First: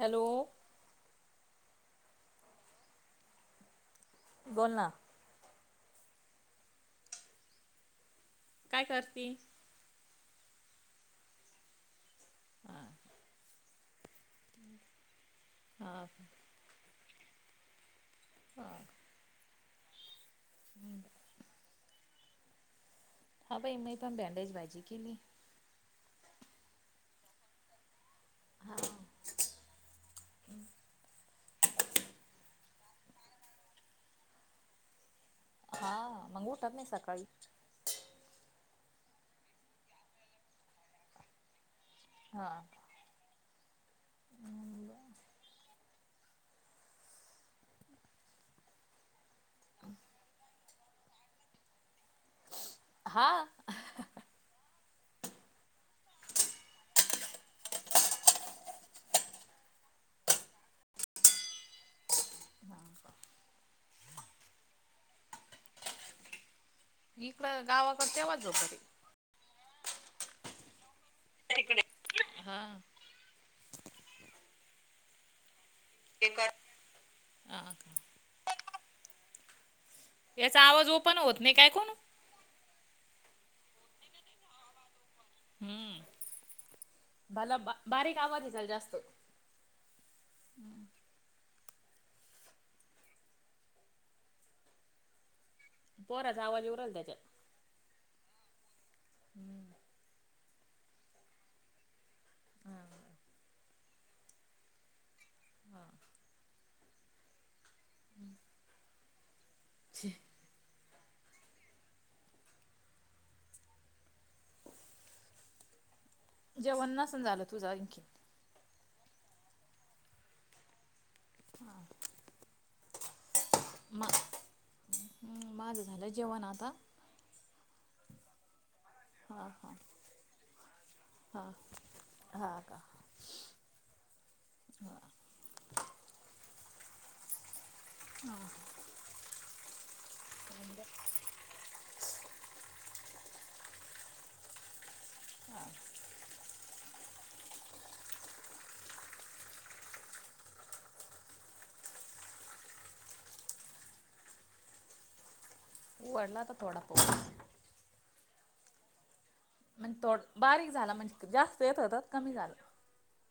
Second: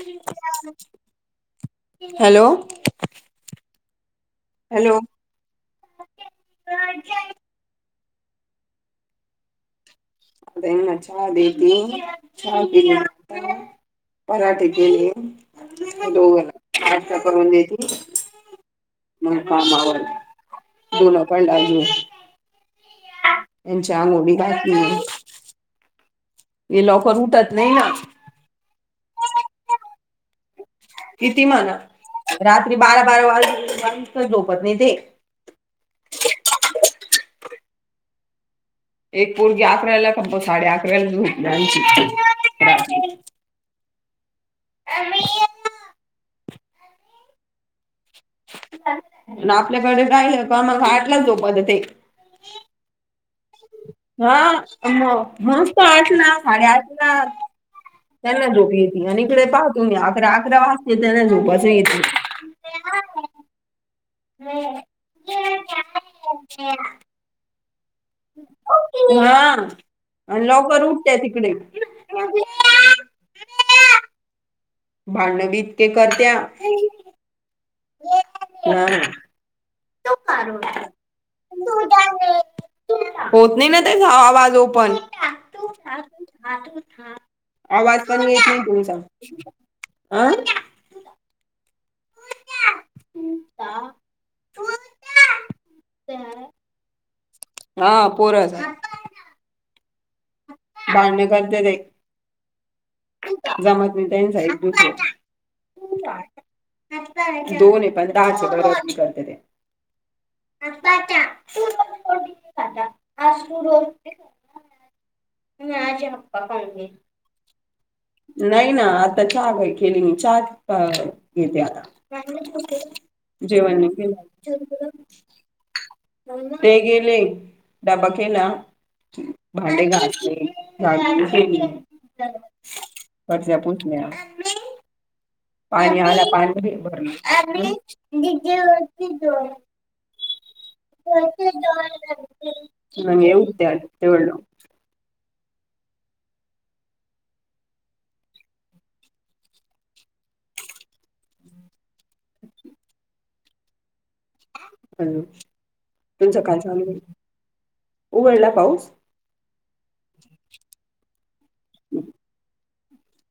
Hello hello बोल ना hello. [inaudible] काय करती? आता यांना चहा देेती चहा हा पिण्यातला पराठे हा गेले दोघं आटका करून देती. हा. मग काम आवरले. धुन भांडे अजून हा बाई मी पण आंघोळी भॅडेची घातली भाजी केली. हे लवकर उठत नाही ना. हा, हम्म. कितीही म्हणा रात्री बारा बारा वाजे वाजेस्तोवर झोपत नाही ते. हा मग उठत नाही सकाळी. एक पोरगी अकराला कम साडे अकराला झोपली आमची. हा. आणि [unintelligible] आणि आपल्याकडे काय काम आठलाच झोपत ते. हा. हा म मस्त आठला साडेआठला त्यांना झोपी येते आणि इकडे पाहतो मी अकरा अकरा वाजते त्यांना झोपच येतं नाही. हां का? [inaudible] इकडं गावाकड तेव्हाच झोपते. हा आणि लौकर उठत्या तिकडे. हा भांडवीत ते काय? हा का? हा. याचा आवाज ओपन होत नाही काय कोणु? होत नाही ना त्याचा आवाज ओपन. हम्म मला बा आवाज बारीक कमी येतोय येचाल जास्त तुमचा. अं? [unintelligible] पोराचा आवाज येऊ राहिला त्याच्यात. हा पोर [unintelligible] हम्म. भांडणे करते ते. हा. जमत नाही त्यांचं एक मिनट. दोन आहे पण दहाच [unintelligible] करत ते. [inaudible] [inaudible] [inaudible] [inaudible] जेवण नसणं झालं तुझं आणखी? नाही ना आता चहा बाई केली मी. चहा अ घेते आता. जेवण नाही मा केलं माझं झालं जेवण आता ते गेले. डबा केला, हा हा भांडे घासले हा [unintelligible] मी. हा हा. पाणी आल्यावर पाणीबी भरलं. [inaudible] [unintelligible] हा. हाव उघडला तुमच्या आता काय थोडा चालू आहे, पाऊस उघडला पाऊस? मन तोड बारीक झाला म्हणजे जास्त येत होतात कमी झालं.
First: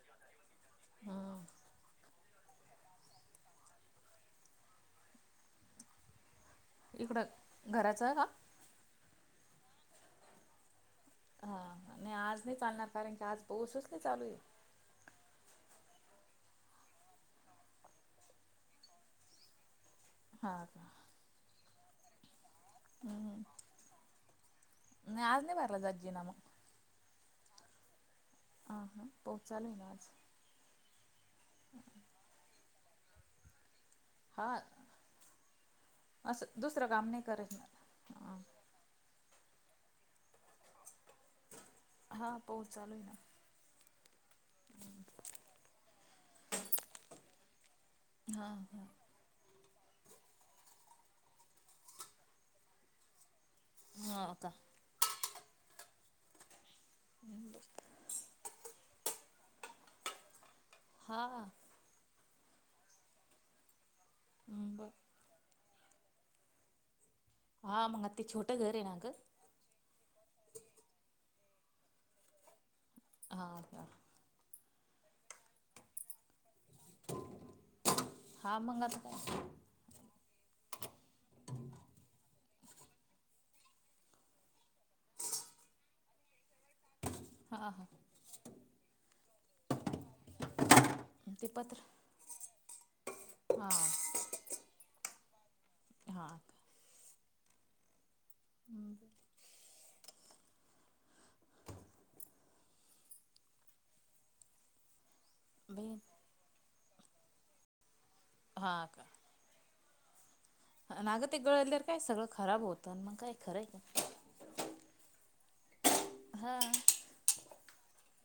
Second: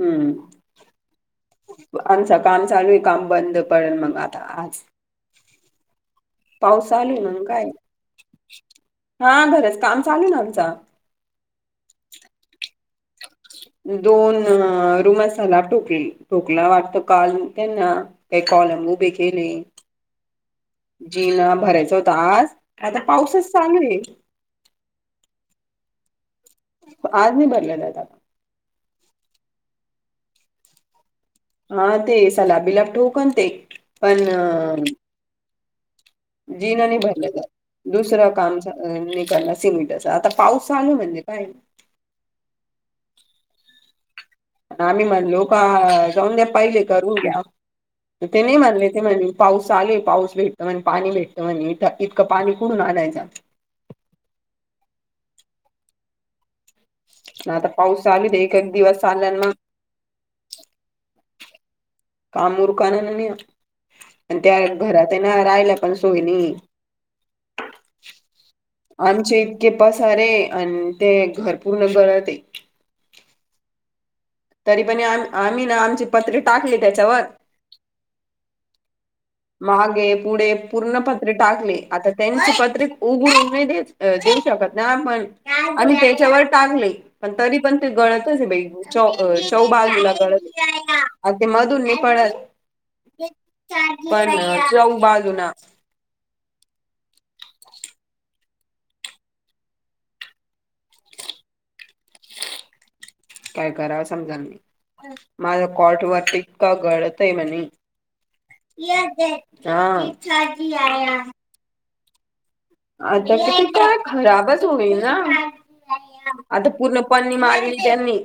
हम्म. हा. आमचा काम चालू आहे काम बंद पडेल मग आता आज. पाऊस चालू आहे इकडं ना मग काय घराचं का? हा घराच काम चालू आहे ना आमचा. हा नाही आज नाही चालणार कारण की आज पोसच लई चालू आहे. अ रूमय सालाक टोकली टोकला वाटतं काल त्यांना काही कॉलम उभे केले. हा. जीना भरायचं होत आज आता पाऊसच हम्म चालूये. नाही आज नाही बारला जात जिना म. आज नाही भरले जाता. आ हा पोउस चालूय ना आज. हा ते सलाप-बिलाब ठोकण ते पण हा अं असं जीना दुसरं नी काम नाही भरले जात करत ना दुसरं हा काम चा निकलला सिमेंटचा आता पाऊस चालू म्हणजे काय? हा पाऊस चालू आहे ना. आम्ही म्हणलो का जाऊन द्या पाहिले करून घ्या ते हा नाही हा मानले ते म्हणे पाऊस आलेय पाऊस भेटतं म्हण पाणी भेटतं म्हण इथं इतकं पाणी कुडून आणायचा? हा का? ना आता पाऊस चालू ना एक एक दिवस चालल्यानं हा. कमुरकानाने नी आणि त्या बर. घरात आहे ना राहिला पण सोयनीये हा मग आ ते छोटं घर आहे ना गं. केपा सारे अन ते घर पूर्ण गरात आहे. हा का? तरी पणी आम आम्ही ना आमची पत्रे टाकली त्याच्यावर. हा मंग आता काय? मागे पुढे पूर्ण पत्री टाकले आता त्यांची पत्री उघडू नाही दे देऊ शकत नाही आपण आणि त्याच्यावर टांगले पण तरी हा पण हा ते गळतच आहे बाई चौ अ चौबागला गळत अगदी ते पत्र मधून ही पडत हा पण चौ बाजू ना. हा. हम्म. काय कराव समजा माझा बहीण कॉर्ट वरती का गळतय आहे म्हणे हा हा. नागत ते गळल्यावर काय सगळं खराब होत. आता किती. [unintelligible] खराबच होईल ना, हा आता पूर्ण पननी मारली त्यांनी.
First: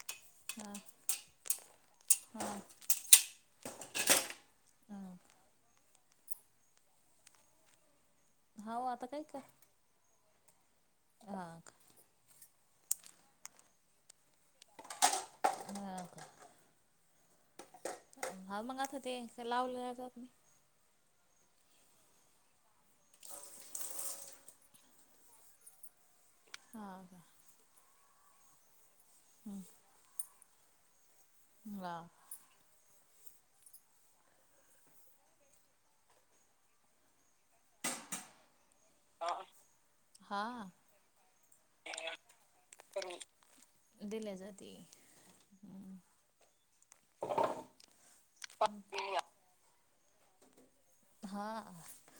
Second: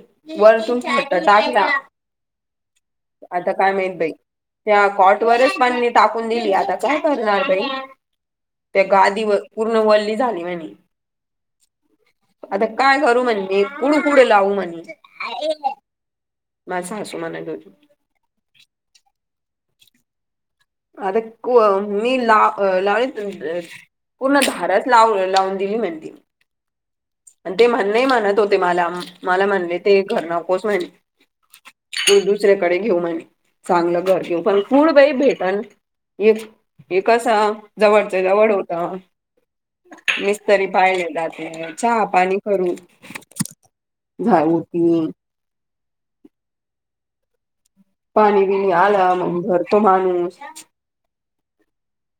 हा वरतून फेटाचा आजचा, काय माहित बाई? त्या हा कॉट वरच पननी टाकून दिली आता काय करणार बाई? हा त्या हो आता गादीवर पूर्ण वल्ली झाली म्हणी. हां. आता काय करू म्हणजे कुडू पुुढं लावू म्हणे. हा का? माझं सासुमाने डो हा मग आता ते असं लावलंया जात नाय. आता कोवम मी ला लावीन त अ पूर्ण धाराच लाव लावून दिली म्हणती. हा हा. आणि ते म्हणले म्हणत होते मला म मला म्हणले ते घर नकोस म्हण ला ते दुसऱ्याकडे घेऊ म्हण चांगलं घर घेऊ पण कुड बाई भेटन. हे हे कसं जवळच्या जवळ होता. हा मिस्तरी पाहिले जाते चहा पाणी करू दिल्या झाऊ जाती पिऊन [inaudible] पाणी बीनी आलं मग भरतो माणूस हा.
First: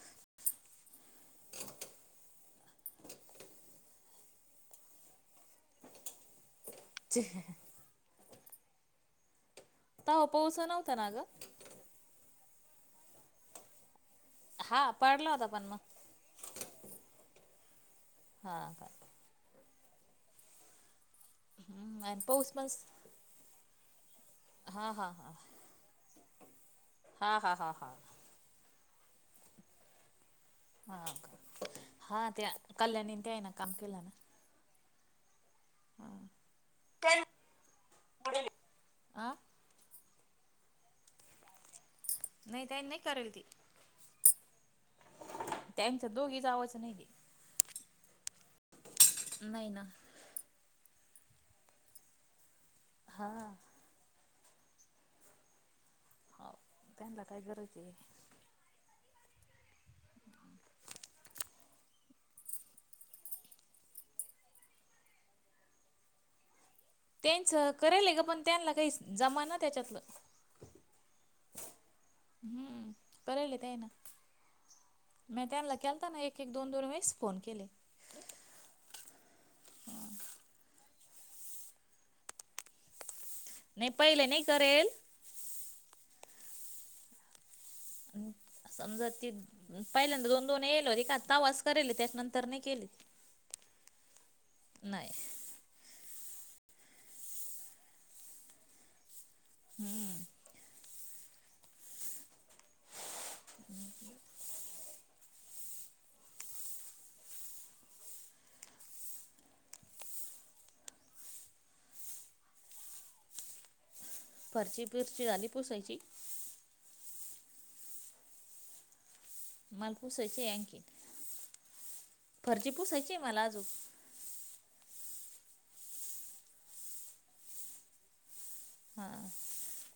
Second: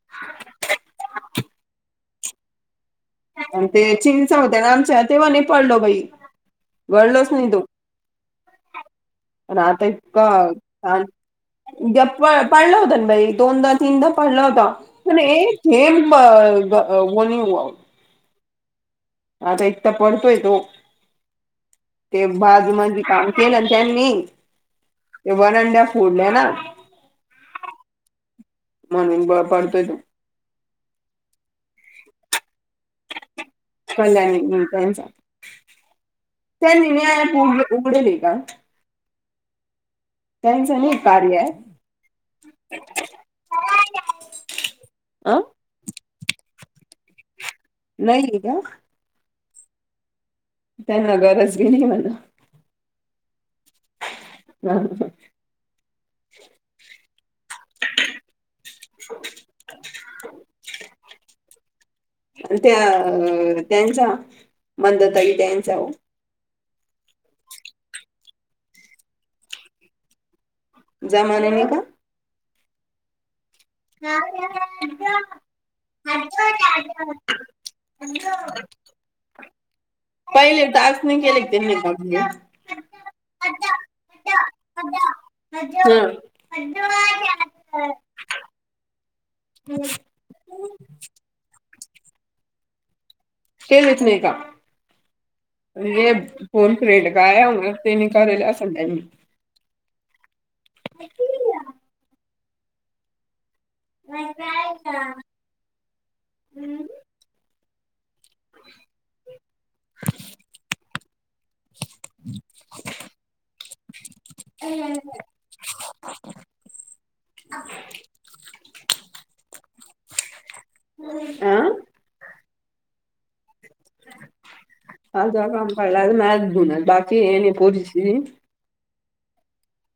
[inaudible] आणि ते चिंच होत्या ना आमच्या ते माने पडलो बाई गडलोच नाही तो. पण आता तवा इतकं पाऊस नव्हता ताण ना ग उदया पड पडला होता ना बाई दोनदा तीनदा पडला होता हा पण पडला होता एक मग थेम बं ग वनी वव हां का? आता एक तर पडतोय तो आणि ते पाऊस पण बाजू माझी काम केलं ना त्यांनी हा हा हा ते वनंड्या फोडल्या ना हा हा हा. म्हणून ब पाडतोय तो. हा का हा त्या कल्याणीन ते आहे ना काम केलं ना कल्याणी नी त्यांचा त्यांनी मी ऐप उ उघडली का? आ त्यांचा नी कार्य ऐप? नाही त्यानं नाही करल ती. आं त्यांचा दोघीचा आवाजं नाहीये. नाहीये का? नाही ना. त्यांना गरज बी नाही आहे म्हणा. हा. [unintelligible] हाव त्यांना काय गरज आहे. आणि त्या त्यांचा मंदा ताई त्यांचा हो. त्यांचा करेल आहे ग पण त्यांना काही जमा ना त्याच्यातलं. जमाने नी का? हम्म, करायला त्यांना म त्यांला केलताना एक-एक, दोन-दोन वेळेस फोन केले. पहिले टास्क नाय केले त्यांनी. [unintelligible] नाही पहिले नाही करेल. हां. समजा ती पहिल्यांदा दोन-दोन येल होते का आता वाच तरेले त्याच्यानंतर नाय केले. कलेचं नाय का? आणि ये फोन फ्रेंड काय ते नी करेल असं. [unintelligible] हम्म. [unintelligible] हम् मग जायचा हम्म. [inaudible] हम् फरची पीरची झाली पोसायची? के माल पूसायची ऐंकी आं फर्ची पुसायचीय आहे मला अजून. [unintelligible] हा.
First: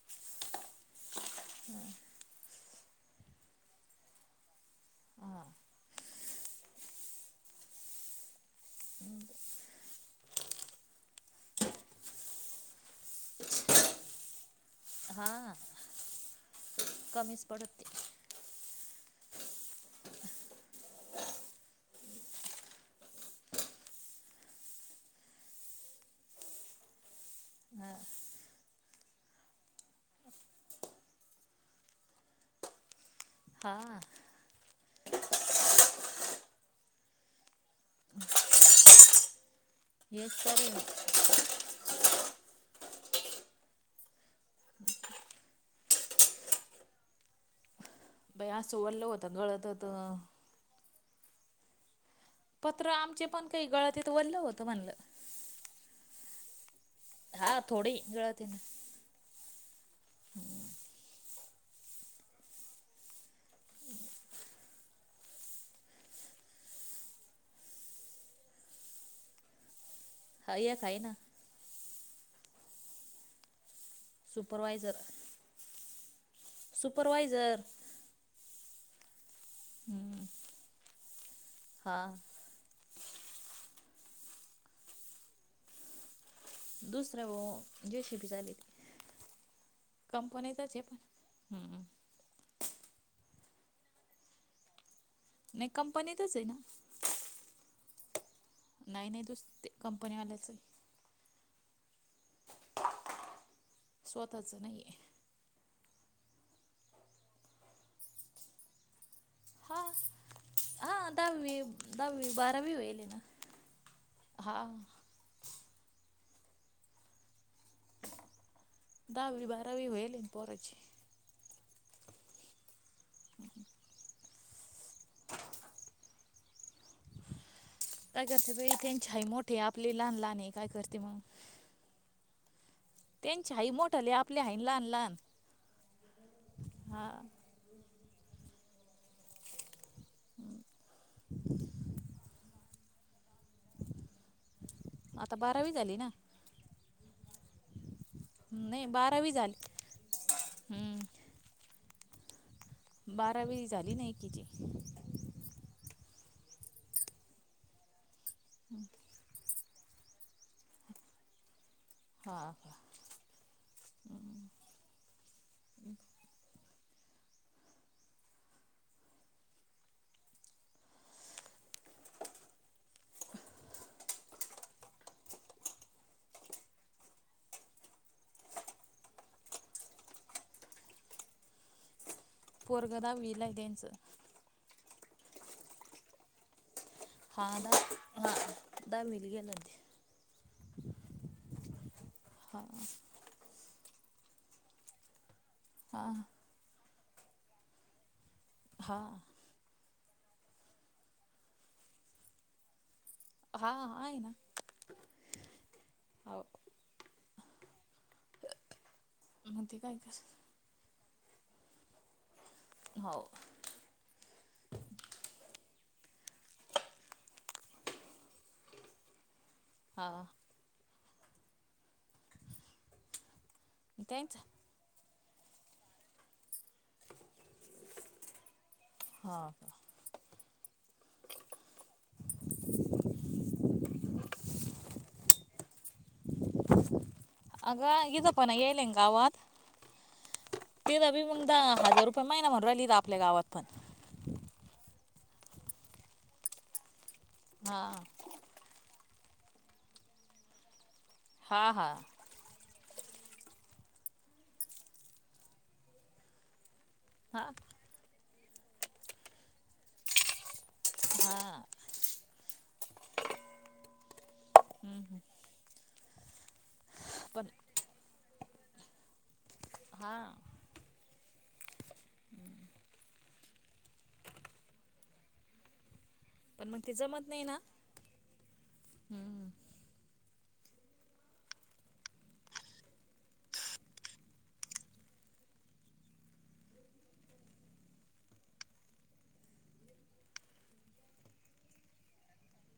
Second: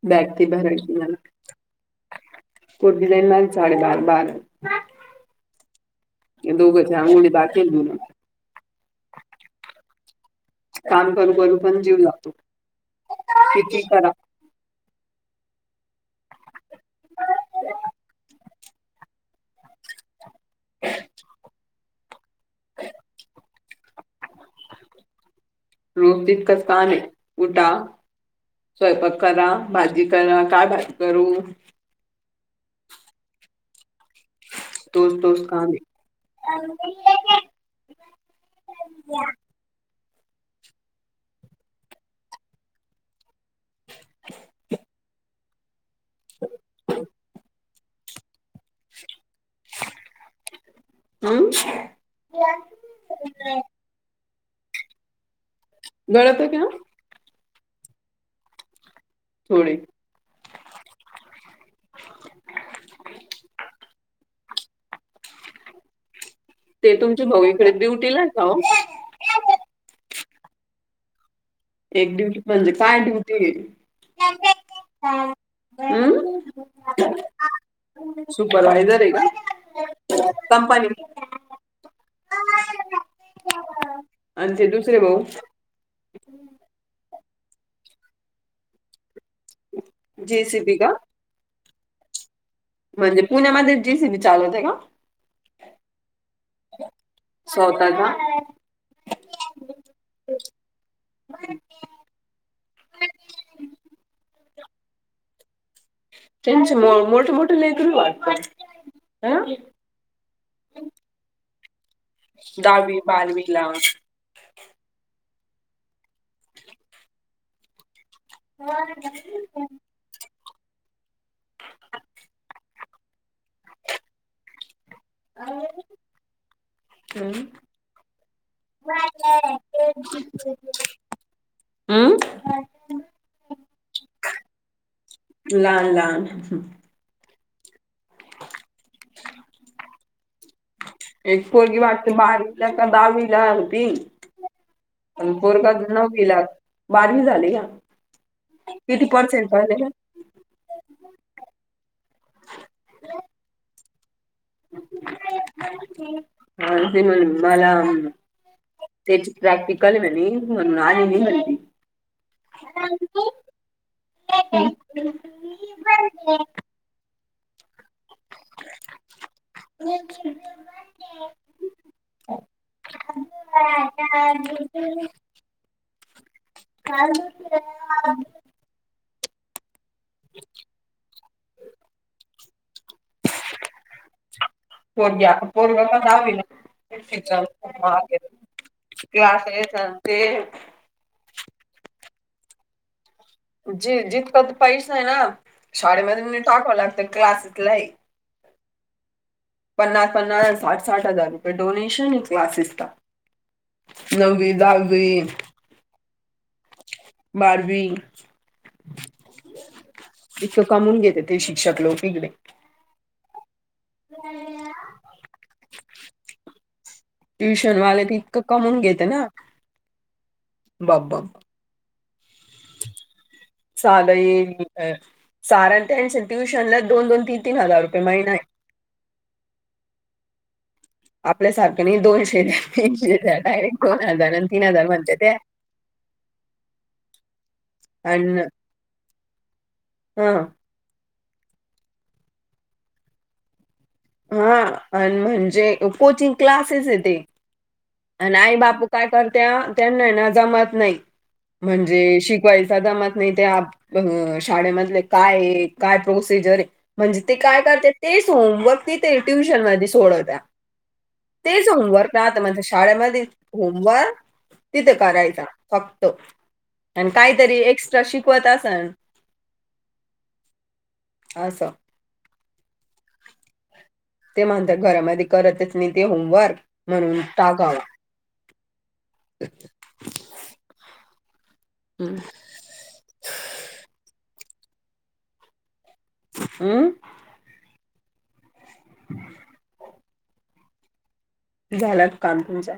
बॅग ती भरायची झालं. हा. पोरगी जाईन माझी साडे बारा, बारा. हा. या दोघंचे अंघोळी बाकी. [unintelligible] हम काम करू करू पण जीव लागतो किती ही करा. हा. कमीच पडत ते. [inaudible] रोज तितकांच कामं आहे उटा हां स्वयंपाक करा, भाजी करा काय भाजी करू? हा. तोच तोच काम आहे. [unintelligible] येस सरं [inaudible] बाई असं ओल्ल होतं गळत होतं. हम्म. पत्रे आमचे पण काही गळतेत वल्लं होतं म्हणलं. गळतोय त्या? हा थोडी गळती ना. थोडी ते तुमच्या भाऊ इकडे ड्युटीला आहे का हो? हाय एक आहे ना. एक ड्युटी म्हणजे काय ड्युटी? सुपरवायझर हम्म सुपरवायझर. सुपरवायझर आहे का? कंपनी हा. आणि ते दुसरे भाऊ? हम् दुसरं भाऊ जे सी पी चालविते कंपनीतच जेसीबी हे का? पण. हां. म्हणजे पुण्यामध्ये जी सी बी चालवतय का? नाही कंपनीतच आहे ना. सोवता का? नाही-नाही दुस ते कंपनीवाल्याचा आहे. [unintelligible] स्वतःचा नाहीये. त्यांच मोठे-मोठे लेकरू वाटतं आ हा दहावी दहावी बारवी दहावी होईले ना. बारावीला हा. दहावी बारावी होईलेन पोराची. काय रे हम्म. काय करते बाई त्यांचा आहे मोठे आपली आहे लहान-लहान आहे काय करते मग. हम्म. त्यांची हाई मोठं लय आपल्या हाईन लहान-लहान लहान लहान हा. हां. एक पोरगी वाटते बारवीला काय दहावीला होती. पण आता पोरगा बारावी झाली ना नववीला बारवी झाली का? नाही किती बारावी पर्सेंट झाली पडले का? हम्म. बारावी झाली नाही एकिचीे. हा ते म्हण मला म्हणनं. तेची प्रॅक्टिकल मनी म्हणून आली नी म्हणती. हा हा [unintelligible] [unintelligible] [unintelligible] [unintelligible] [unintelligible] पोरगा दहावीला आहे त्यांचा. पोरगी आता पोरगा तर दहावीला [unintelligible] ते हा दहा हा दहावीला गेलं अशे ना हे ते चालते. हां. जे जित पत पैशे आहे ना हा शाळेमध्ये टाकावे लागते क्लास इथला आहे. हा. पन्नास-पन्नास, साठ-साठ हजार रुपये डोनेशन आहे क्लासेसला. हा नववी, दहावी हाव बारवी म्हणते काय कसं? इतकं कामवून घेते ते शिक्षक लोकं इकडे. हाव [unintelligible] ट्यूशनवालेत इतकं कमवून घेतं ना. हा. बाप बाप. त्यांच चालेय अ सारान टेन्शन ट्युशनला दोन-दोन, तीन-तीन हजार रुपये महिना आहे. हा का? आपल्यासारख्यांनी दोनशे, तिनशे ज्यादा आहे दोन‌ हजार आणि तीन हजार म्हणते त्या. [inaudible] अगं अंकिता पण यायलेन गावात? हां. [unintelligible] हजार रुपया महिना मरवली आपल्या गावात पण. हा आणि म्हणजे कोचिंग क्लासेस आहे ते. हा. आणि आई बापू काय करत्या त्यांना ना जमत नाही हा हा म्हणजे शि येयाचा दमत नाही त्या आ शाळेमधले काय आहे काय प्रोसिजर आहे म्हणजे ते हा काय करते तेच होमवर्क दते ट्युशन मध्ये सोडवत्या. हा तेच होमवर्क. [unintelligible] शाळेमध्ये होमवर्क तिथे करायचा फक्त. आणि पण काहीतरी एक्स्ट्रा शिकवत असणं हा. असं ते म्हणत्या घरामध्ये करतच नी ते होमवर्क पण मग ते म्हणून जमत नाही ना टाकावा. हम्म [unintelligible] हम्म. अम्म. [inaudible] झालात काम तुमच?